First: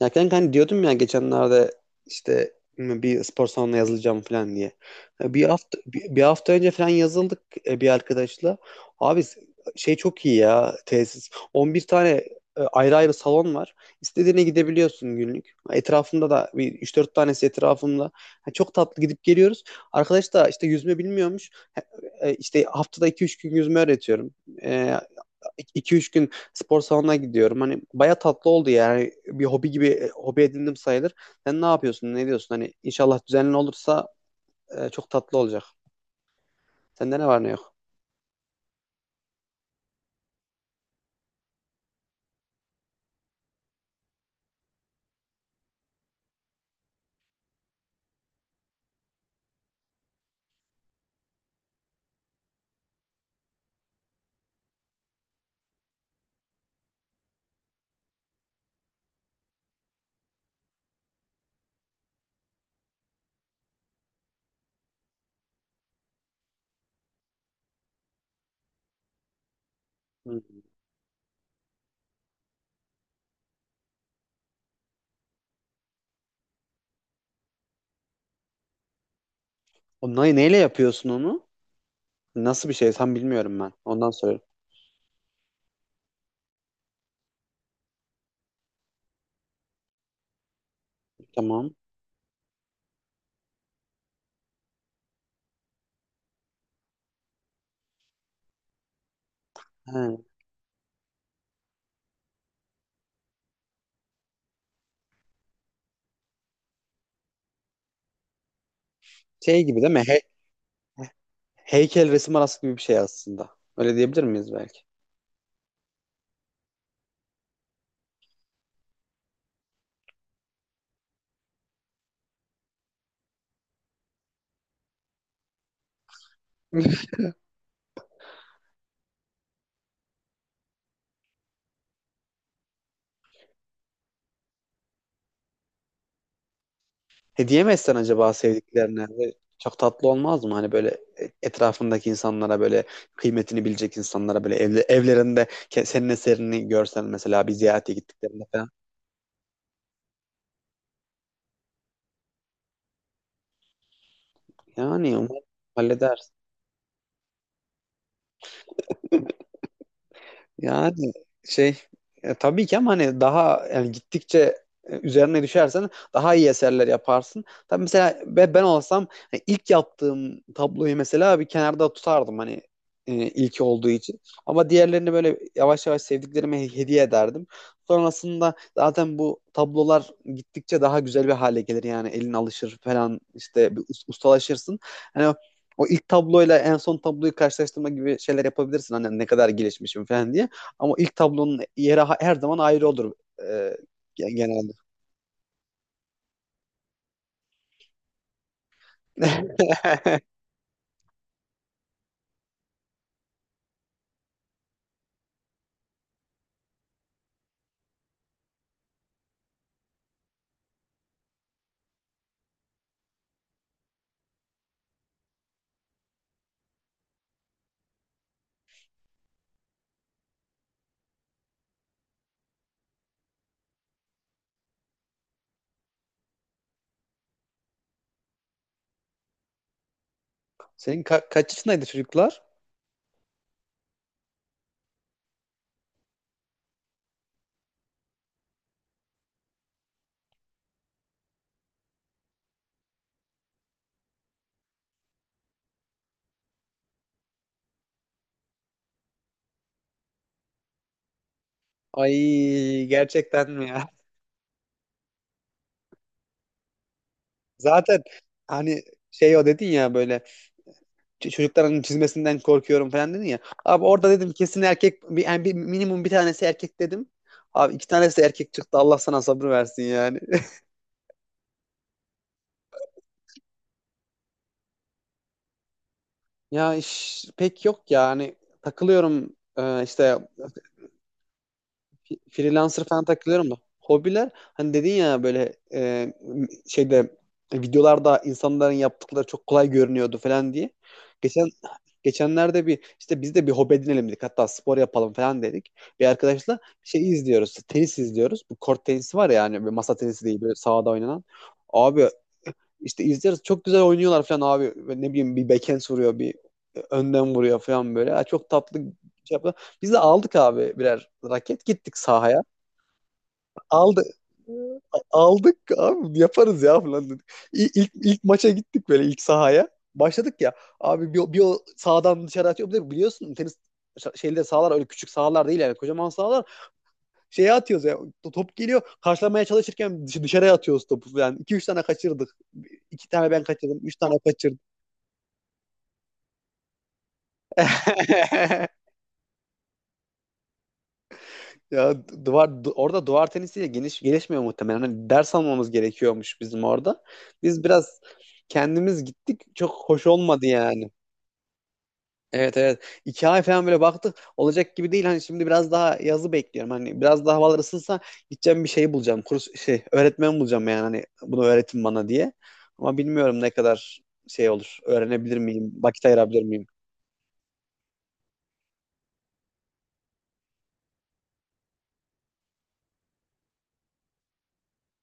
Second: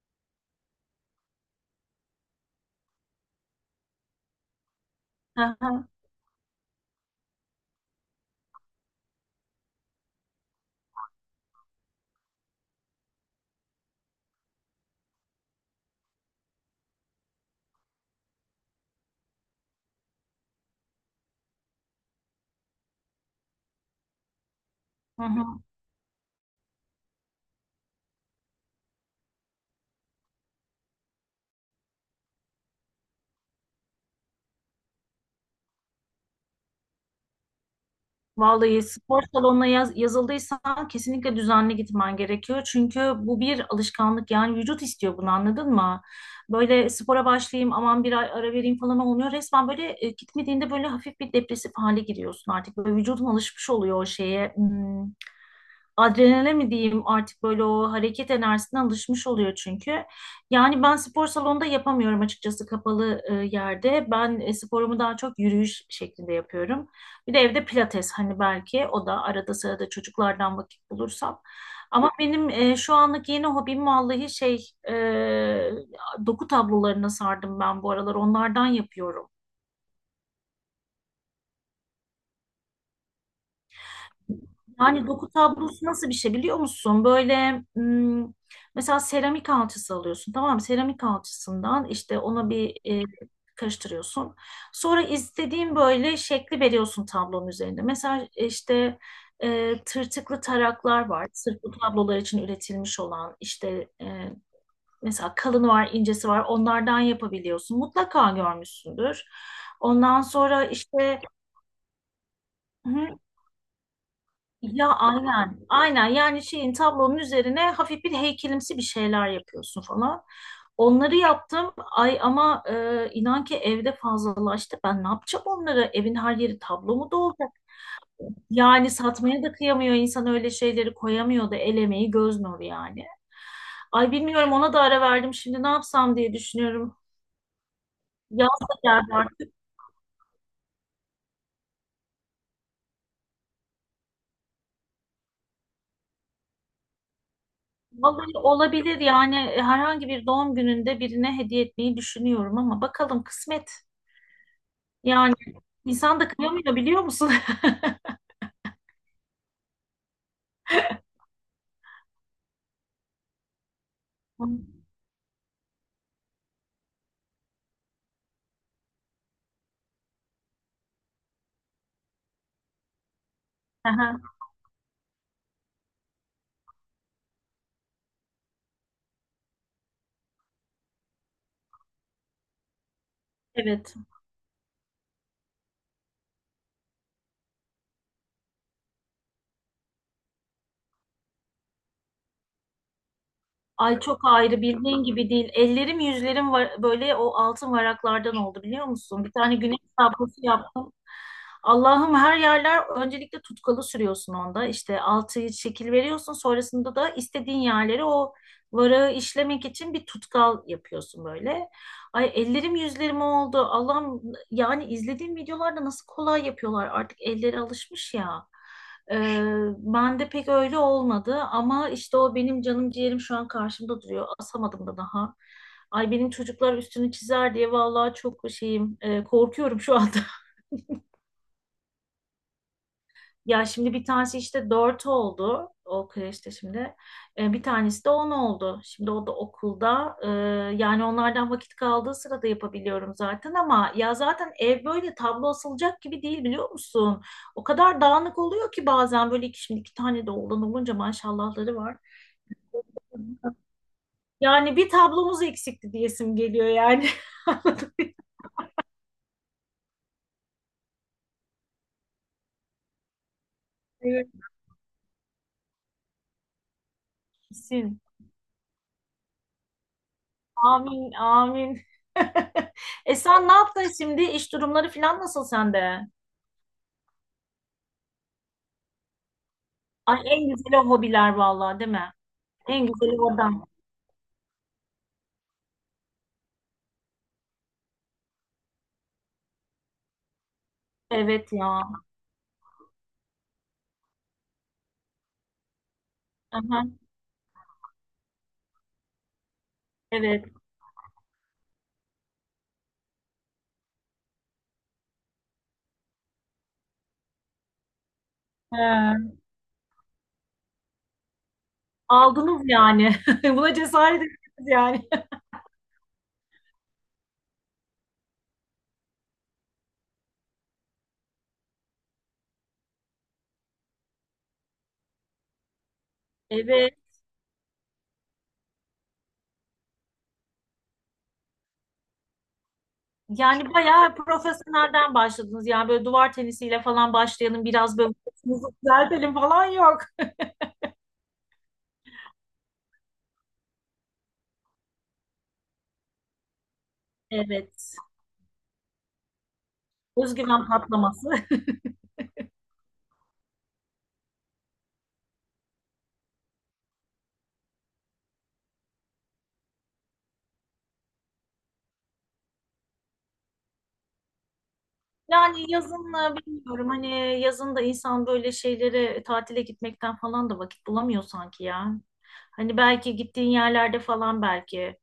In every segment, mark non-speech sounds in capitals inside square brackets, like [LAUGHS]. Ya kanka hani diyordum ya geçenlerde işte bir spor salonuna yazılacağım falan diye. Hı hı, Bir hafta önce falan yazıldık, bir arkadaşla. Abi şey çok iyi ya tesis. 11 tane ayrı ayrı salon var. İstediğine gidebiliyorsun günlük. Etrafımda da bir 3-4 tanesi etrafımda. Ha, çok tatlı gidip geliyoruz. Arkadaş da işte yüzme bilmiyormuş. Ha, e, İşte haftada iki üç gün yüzme öğretiyorum. E, hı hı. 2 üç gün spor salonuna gidiyorum. Hani baya tatlı oldu yani. Bir hobi gibi hobi edindim sayılır. Sen ne yapıyorsun? Ne diyorsun? Hani inşallah düzenli olursa çok tatlı olacak. Sende ne var ne yok? Vallahi spor salonuna yazıldıysan kesinlikle düzenli gitmen gerekiyor. Çünkü bu bir alışkanlık, yani vücut istiyor bunu, anladın mı? Böyle spora başlayayım aman, bir ay ara vereyim falan olmuyor. Resmen böyle gitmediğinde böyle hafif bir depresif hale giriyorsun artık. Böyle vücudun alışmış oluyor o şeye. Hmm. Adrenale mi diyeyim artık, böyle o hareket enerjisine alışmış oluyor çünkü. Yani ben spor salonunda yapamıyorum açıkçası, kapalı yerde. Ben sporumu daha çok yürüyüş şeklinde yapıyorum. Bir de evde pilates, hani belki o da arada sırada, Hmm. çocuklardan vakit bulursam. Ama benim şu anlık yeni hobim, vallahi şey doku tablolarına sardım ben bu aralar, onlardan yapıyorum. O neyle yapıyorsun onu? Nasıl bir şey? Tam bilmiyorum ben. Ondan soruyorum. Yani doku tablosu nasıl bir şey, biliyor musun? Böyle mesela seramik alçısı alıyorsun, tamam mı? Seramik Tamam. alçısından işte ona bir karıştırıyorsun. Sonra istediğin böyle şekli veriyorsun tablonun üzerinde. Mesela işte He. tırtıklı taraklar var. Sırf bu tablolar için üretilmiş olan, işte mesela kalını var, incesi var. Onlardan yapabiliyorsun. Mutlaka görmüşsündür. Şey gibi değil mi? Ondan sonra işte, Heykel resim arası gibi bir şey hı, aslında. Öyle diyebilir miyiz belki? ya aynen, aynen, yani şeyin, tablonun üzerine hafif bir heykelimsi bir şeyler yapıyorsun falan. Onları yaptım. Ay ama inan ki evde fazlalaştı. Ben ne yapacağım onları? Evin her yeri tablo mu dolacak? Yani satmaya da kıyamıyor insan, öyle şeyleri koyamıyor da, el emeği göz nuru yani. Ay bilmiyorum, ona da ara verdim. Şimdi ne yapsam diye düşünüyorum. Hediye mi etsen acaba Yaz da sevdiklerine? geldi Ve artık. çok tatlı olmaz mı? Hani böyle etrafındaki insanlara böyle kıymetini bilecek insanlara böyle evlerinde senin eserini görsen mesela bir ziyarete Vallahi gittiklerinde falan. olabilir yani. Herhangi bir doğum gününde birine hediye etmeyi düşünüyorum ama bakalım, kısmet. Yani Yani umarım halleder. insan da kıyamıyor, biliyor musun? Yani şey tabii ki ama hani daha yani gittikçe [LAUGHS] üzerine düşersen daha iyi eserler yaparsın. Tabii mesela ben olsam hani ilk yaptığım tabloyu mesela bir kenarda tutardım hani ilk olduğu Aha, için. Ama diğerlerini böyle yavaş yavaş sevdiklerime hediye ederdim. Sonrasında zaten bu tablolar gittikçe daha güzel bir hale gelir yani elin alışır falan işte bir evet. Ustalaşırsın. Hani o ilk tabloyla en son tabloyu karşılaştırma gibi şeyler yapabilirsin. Hani ne kadar gelişmişim falan diye. Ama ilk tablonun yeri her zaman ayrı olur, e, Ay çok ayrı, genelde. bildiğin gibi değil. Ellerim yüzlerim var, böyle o altın varaklardan oldu, biliyor musun? Bir tane güneş [LAUGHS] tablosu yaptım. Allah'ım, her yerler. Öncelikle tutkalı sürüyorsun onda. İşte altı şekil veriyorsun. Sonrasında da istediğin yerleri, o varağı işlemek için bir tutkal yapıyorsun böyle. Ay ellerim yüzlerim oldu. Allah'ım, yani izlediğim videolarda nasıl kolay yapıyorlar. Artık elleri alışmış ya. Ee, Ben de pek öyle olmadı ama işte o benim canım ciğerim şu an karşımda duruyor. Asamadım da daha. Ay benim çocuklar üstünü çizer diye, vallahi çok şeyim korkuyorum şu anda. [LAUGHS] Senin kaç yaşındaydı çocuklar? Ya şimdi bir tanesi işte 4 oldu. O kreşte şimdi. Bir tanesi de 10 oldu. Şimdi o da okulda. Yani onlardan vakit kaldığı sırada yapabiliyorum zaten, ama ya zaten ev böyle tablo asılacak gibi değil, biliyor musun? O kadar dağınık oluyor ki bazen, böyle şimdi iki tane de oğlan olunca, maşallahları var. Ay gerçekten mi ya? Yani bir tablomuz eksikti diyesim geliyor yani. [LAUGHS] Anladın Zaten mı? hani şey o dedin ya böyle çocukların çizmesinden korkuyorum falan dedin ya. Abi orada Evet, dedim kesin erkek bir, yani minimum bir tanesi erkek dedim. Abi iki kesin. tanesi erkek çıktı Allah sana sabır versin yani. [LAUGHS] Amin, amin. [LAUGHS] Sen ne yaptın şimdi? İş durumları falan nasıl sende? Ya iş pek yok ya hani takılıyorum, işte Ay en güzeli o hobiler, vallahi değil mi? Freelancer En falan güzeli takılıyorum da. oradan. Hobiler hani dedin ya böyle şeyde videolarda insanların yaptıkları çok kolay görünüyordu falan diye. Geçen Evet ya. geçenlerde bir işte biz de bir hobi edinelim dedik. Hatta spor yapalım falan dedik. Bir arkadaşla Aha, şey izliyoruz. Tenis izliyoruz. Bu kort tenisi var ya hani böyle masa tenisi değil evet. böyle sahada oynanan. Abi işte izliyoruz. Çok güzel oynuyorlar falan abi. Ve ne bileyim bir backhand vuruyor, bir önden vuruyor falan böyle. Ha, çok tatlı şey He. yapıyor. Biz de aldık abi birer raket gittik sahaya, Aldınız yani. [LAUGHS] Buna aldı cesaret ettiniz yani. aldık abi yaparız ya falan dedik. İlk maça gittik böyle ilk sahaya. Başladık ya abi bir o sağdan dışarı atıyor. Bir de biliyorsun tenis şeyde sahalar öyle küçük sahalar değil yani kocaman sahalar. [LAUGHS] Evet. Şeye atıyoruz ya top geliyor karşılamaya çalışırken dışarıya atıyoruz topu yani. İki üç tane kaçırdık. İki tane ben Yani kaçırdım. Üç tane bayağı o kaçırdı. profesyonelden başladınız. Yani böyle duvar tenisiyle falan başlayalım, biraz böyle sesimizi [LAUGHS] düzeltelim falan, yok. Ya duvar orada duvar tenisiyle geniş gelişmiyor muhtemelen. Hani ders almamız gerekiyormuş bizim orada. Biz Evet. biraz kendimiz gittik. Çok hoş olmadı Özgüven yani. patlaması. [LAUGHS] Evet evet. 2 ay falan böyle baktık. Olacak gibi değil. Hani şimdi biraz daha yazı bekliyorum. Hani biraz daha havalar ısınsa gideceğim bir şey bulacağım. Kurs şey öğretmen bulacağım yani. Hani bunu öğretin bana diye. Ama bilmiyorum ne kadar şey olur. Öğrenebilir Yani miyim? Vakit yazın ayırabilir miyim? bilmiyorum, hani yazın da insan böyle şeylere tatile gitmekten falan da vakit bulamıyor sanki ya. Hani belki gittiğin yerlerde falan, belki.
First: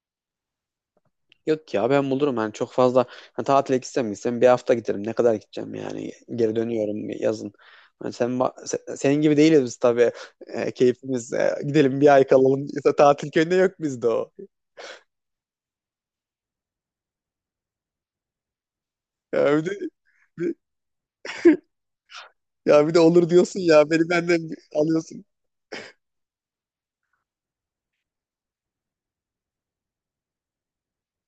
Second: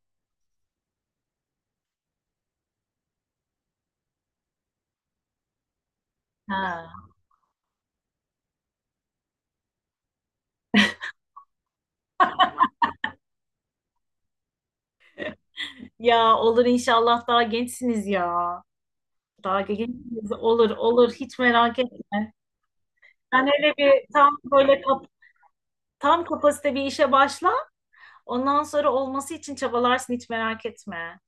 Yok ya ben bulurum yani çok fazla hani tatile gitsem gitsem bir hafta giderim ne kadar gideceğim yani geri dönüyorum Ha. yazın. Hani sen senin gibi değiliz biz tabii. Keyfimiz gidelim bir ay kalalım, İşte tatil köyünde yok bizde o. Ya olur inşallah, daha gençsiniz ya. Ya Daha bir de, gençsiniz. bir- Olur olur, hiç merak etme. ya bir de olur Sen diyorsun hele ya bir beni tam benden böyle alıyorsun. tam kapasite bir işe başla. Ondan sonra olması için çabalarsın, hiç merak etme.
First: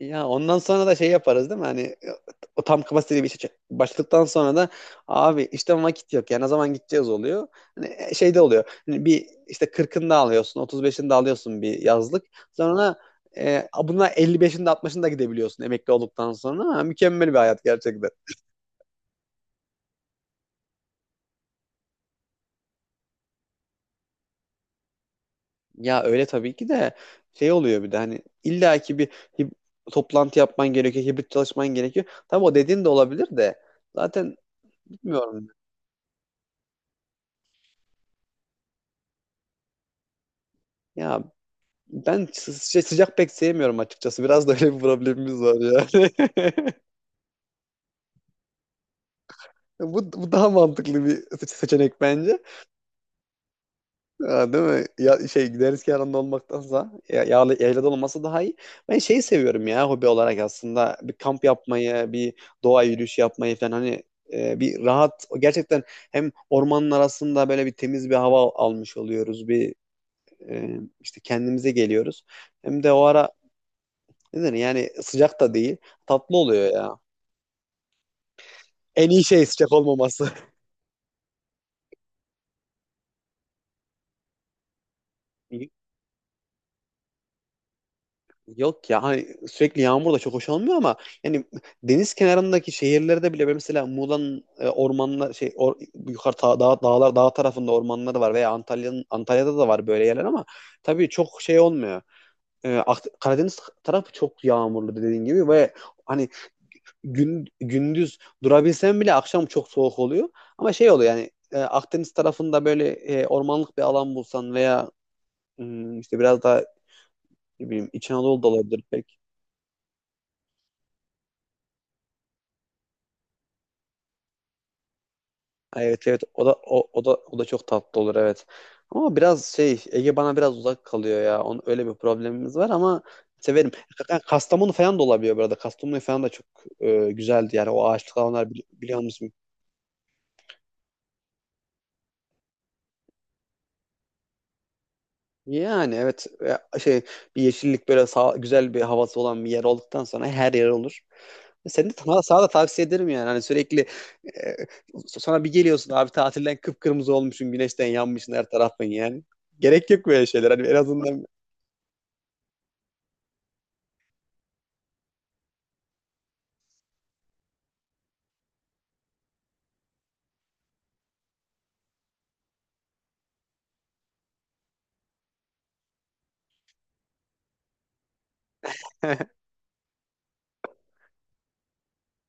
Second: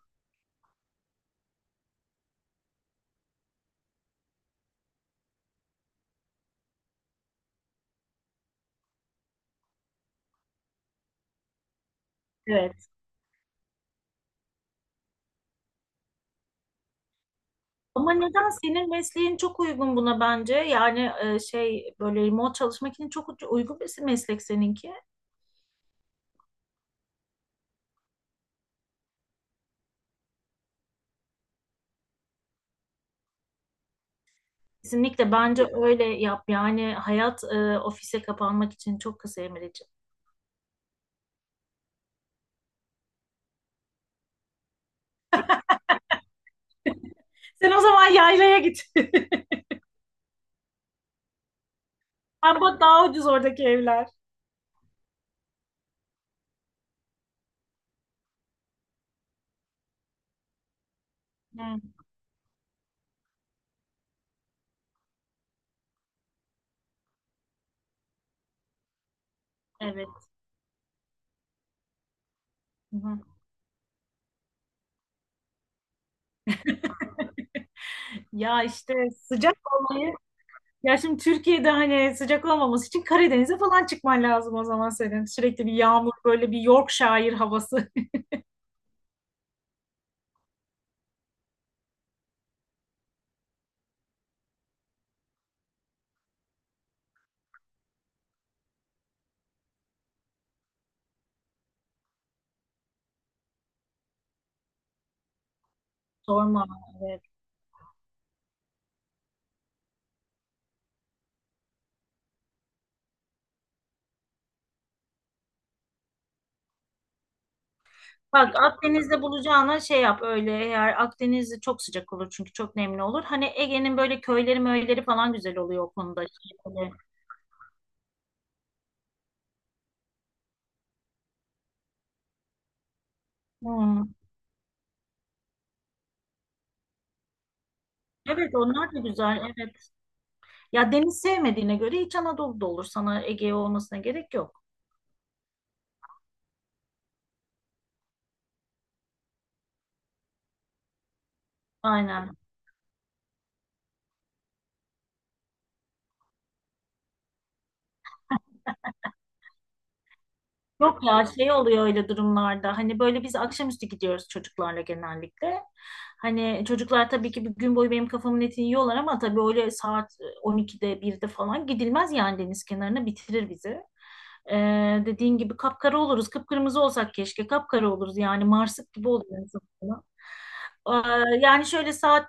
Ya ondan sonra da şey yaparız değil mi? Hani o tam kapasiteli bir işe başladıktan sonra da abi işte vakit yok. Yani ne zaman gideceğiz oluyor. Hani şey de oluyor. Hani bir işte 40'ını da alıyorsun, 35'ini de alıyorsun bir yazlık. Evet. Sonra buna 55'ini de 60'ını da gidebiliyorsun emekli olduktan sonra. Ha, mükemmel bir hayat gerçekten. Ama neden senin mesleğin çok uygun buna bence? Yani şey böyle remote çalışmak için çok uygun bir meslek seninki. Ya öyle tabii ki de şey oluyor bir de hani illaki bir hib- toplantı yapman gerekiyor, hibrit çalışman gerekiyor. Tabii o dediğin de olabilir de zaten Kesinlikle, bilmiyorum. bence öyle yap. Yani hayat ofise kapanmak için çok kısa Emre'ciğim. Ya ben şey, sıcak pek sevmiyorum açıkçası. Biraz da öyle bir problemimiz var yani. [LAUGHS] Sen o zaman yaylaya git. [LAUGHS] Bu daha mantıklı bir seçenek bence. Ama daha ucuz oradaki evler. Ha, değil mi? Ya, şey deniz kenarında olmaktansa ya, yağlı, yaylada olması daha iyi. Ben şeyi seviyorum ya hobi olarak aslında. Bir kamp Hı, yapmayı, bir doğa yürüyüşü yapmayı falan hani bir rahat gerçekten hem ormanın arasında böyle bir temiz bir hava almış oluyoruz. Bir evet. İşte kendimize geliyoruz. Hem de Hı o hı. ara ne denir yani sıcak da değil. Tatlı oluyor ya. [LAUGHS] Ya işte En iyi şey sıcak sıcak olmayı. olmaması. Ya şimdi Türkiye'de hani, sıcak olmaması için Karadeniz'e falan çıkman lazım o zaman senin. Sürekli bir [LAUGHS] yağmur, böyle bir Yorkshire havası. Yok ya hani sürekli yağmur da çok hoş olmuyor ama yani deniz kenarındaki şehirlerde bile mesela Muğla'nın ormanlar şey yukarı dağlar dağ tarafında ormanları var veya Antalya'da da var böyle yerler ama tabii çok şey olmuyor. Karadeniz tarafı çok yağmurlu dediğin gibi ve [LAUGHS] hani Sorma. Evet. Gündüz durabilsen bile akşam çok soğuk oluyor. Ama şey oluyor yani Akdeniz tarafında böyle ormanlık bir alan bulsan veya işte biraz daha ne bileyim İç Anadolu da Bak, olabilir pek. Akdeniz'de bulacağına şey yap öyle, eğer Akdeniz'de çok sıcak olur çünkü çok nemli olur. Hani Ege'nin böyle köyleri möyleri falan güzel Ha, oluyor o evet konuda. evet, o da Şey, o, böyle. o da o da çok tatlı olur evet. Ama biraz şey Ege bana biraz uzak kalıyor ya. Onun öyle bir problemimiz var ama severim. Hmm. Kastamonu falan da olabiliyor burada. Kastamonu falan da çok güzeldi yani o ağaçlık alanlar Evet, onlar da biliyor musun? güzel, evet. Ya, deniz sevmediğine göre İç Anadolu'da olur sana, Ege olmasına gerek yok. Yani evet şey bir yeşillik böyle güzel bir havası olan bir yer olduktan sonra her yer olur. Seni de sana, Aynen. sana da tavsiye ederim yani. Hani sürekli e, sonra bir geliyorsun abi tatilden kıpkırmızı olmuşsun, güneşten yanmışsın her tarafın yani. Gerek yok böyle şeyler. Hani en Yok azından ya, şey oluyor öyle durumlarda. Hani böyle biz akşamüstü gidiyoruz çocuklarla genellikle. Hani çocuklar tabii ki bir gün boyu benim kafamın etini yiyorlar, ama tabii öyle saat 12'de 1'de falan gidilmez yani, deniz kenarına, bitirir bizi. Dediğin gibi kapkara oluruz. Kıpkırmızı olsak keşke, kapkara oluruz yani, marsık gibi oluyor [LAUGHS] insan. Yani şöyle saat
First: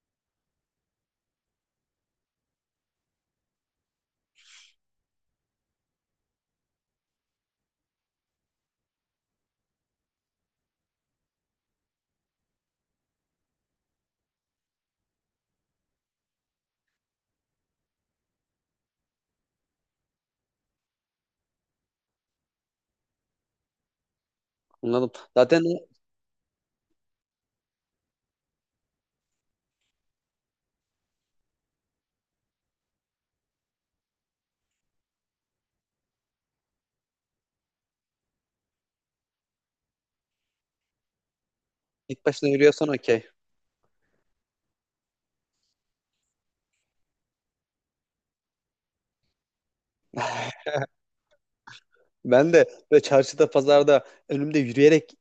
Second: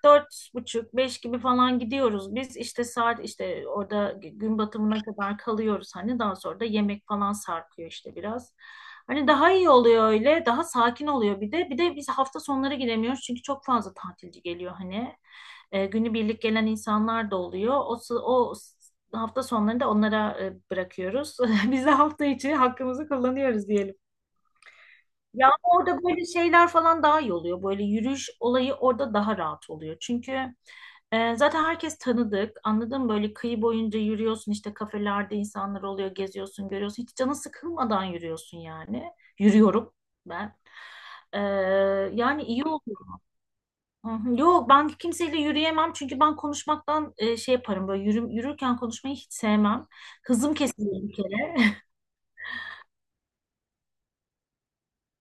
buçuk, beş gibi falan gidiyoruz biz. İşte saat, işte orada gün batımına kadar kalıyoruz, hani daha sonra da yemek falan sarkıyor işte biraz. Hani daha iyi oluyor öyle, daha sakin oluyor bir de. Bir de biz hafta sonları gidemiyoruz çünkü çok fazla tatilci geliyor hani. Günübirlik gelen insanlar da oluyor. O, sı- o s- Hafta sonlarını da onlara bırakıyoruz. [LAUGHS] Biz de hafta içi hakkımızı kullanıyoruz diyelim. anladım. Ya ama Zaten orada böyle şeyler falan daha iyi oluyor. Böyle yürüyüş olayı orada daha rahat oluyor. Çünkü zaten herkes tanıdık. Anladın mı? Böyle kıyı boyunca yürüyorsun, işte kafelerde insanlar oluyor, geziyorsun, görüyorsun. Hiç canı sıkılmadan yürüyorsun yani. Yürüyorum ben. Ee, ilk Yani başına iyi oldu. yürüyorsan okey. Hı hı. Yok, ben kimseyle yürüyemem çünkü ben konuşmaktan şey yaparım böyle, yürürken konuşmayı hiç sevmem. Hızım [LAUGHS] kesilir bir kere. Ben de böyle çarşıda, pazarda önümde yürüyerek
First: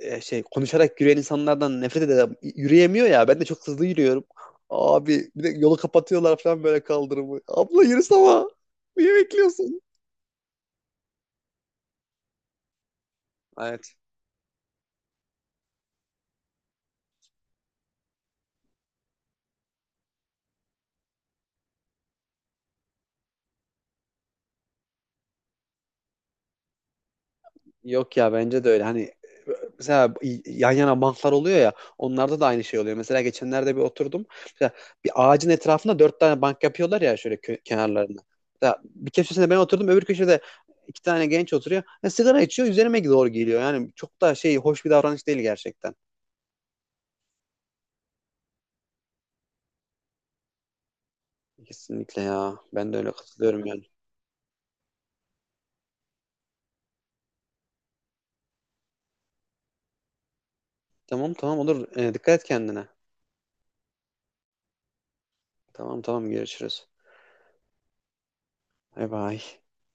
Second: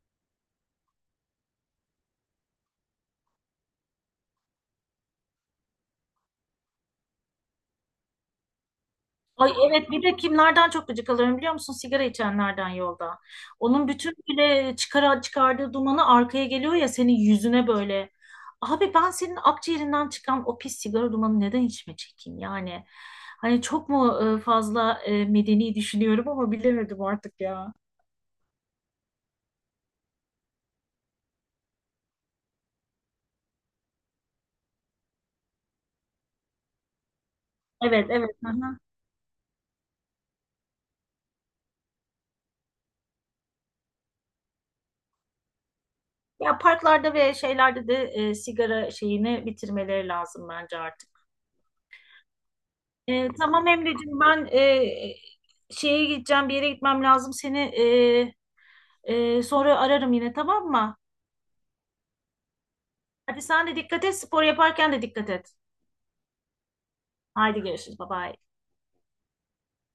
şey konuşarak yürüyen insanlardan nefret ederim. Yürüyemiyor ya. Ben de çok hızlı yürüyorum. Abi bir de yolu kapatıyorlar falan böyle kaldırımı. Abla yürüsene ama. Niye Ay bekliyorsun? evet, bir de kimlerden çok gıcık alıyorum biliyor musun? Sigara içenlerden, yolda. Onun Evet. bütün bile çıkardığı dumanı arkaya geliyor ya, senin yüzüne böyle. Abi ben senin akciğerinden çıkan o pis sigara dumanı neden içime çekeyim yani? Hani çok mu fazla medeni düşünüyorum, ama bilemedim artık ya. Yok ya bence de öyle. Hani mesela yan yana banklar oluyor ya onlarda da aynı şey oluyor. Mesela geçenlerde bir oturdum. Mesela bir ağacın etrafında dört tane bank yapıyorlar ya şöyle Evet, kenarlarına. evet. Hı hı. Mesela bir köşesinde ben oturdum öbür köşede iki tane genç oturuyor. Ya sigara içiyor üzerime doğru geliyor. Yani çok da şey hoş bir davranış değil gerçekten. Ya parklarda ve şeylerde de sigara şeyini bitirmeleri lazım bence artık. Kesinlikle ya. Ben de öyle katılıyorum Tamam yani. Emre'cim, ben şeye gideceğim, bir yere gitmem lazım. Seni sonra ararım yine, tamam mı? Tamam tamam olur. Dikkat et kendine. Hadi sen de dikkat et, spor yaparken de dikkat et. Tamam tamam görüşürüz. Haydi görüşürüz, bye bye. Bay bay.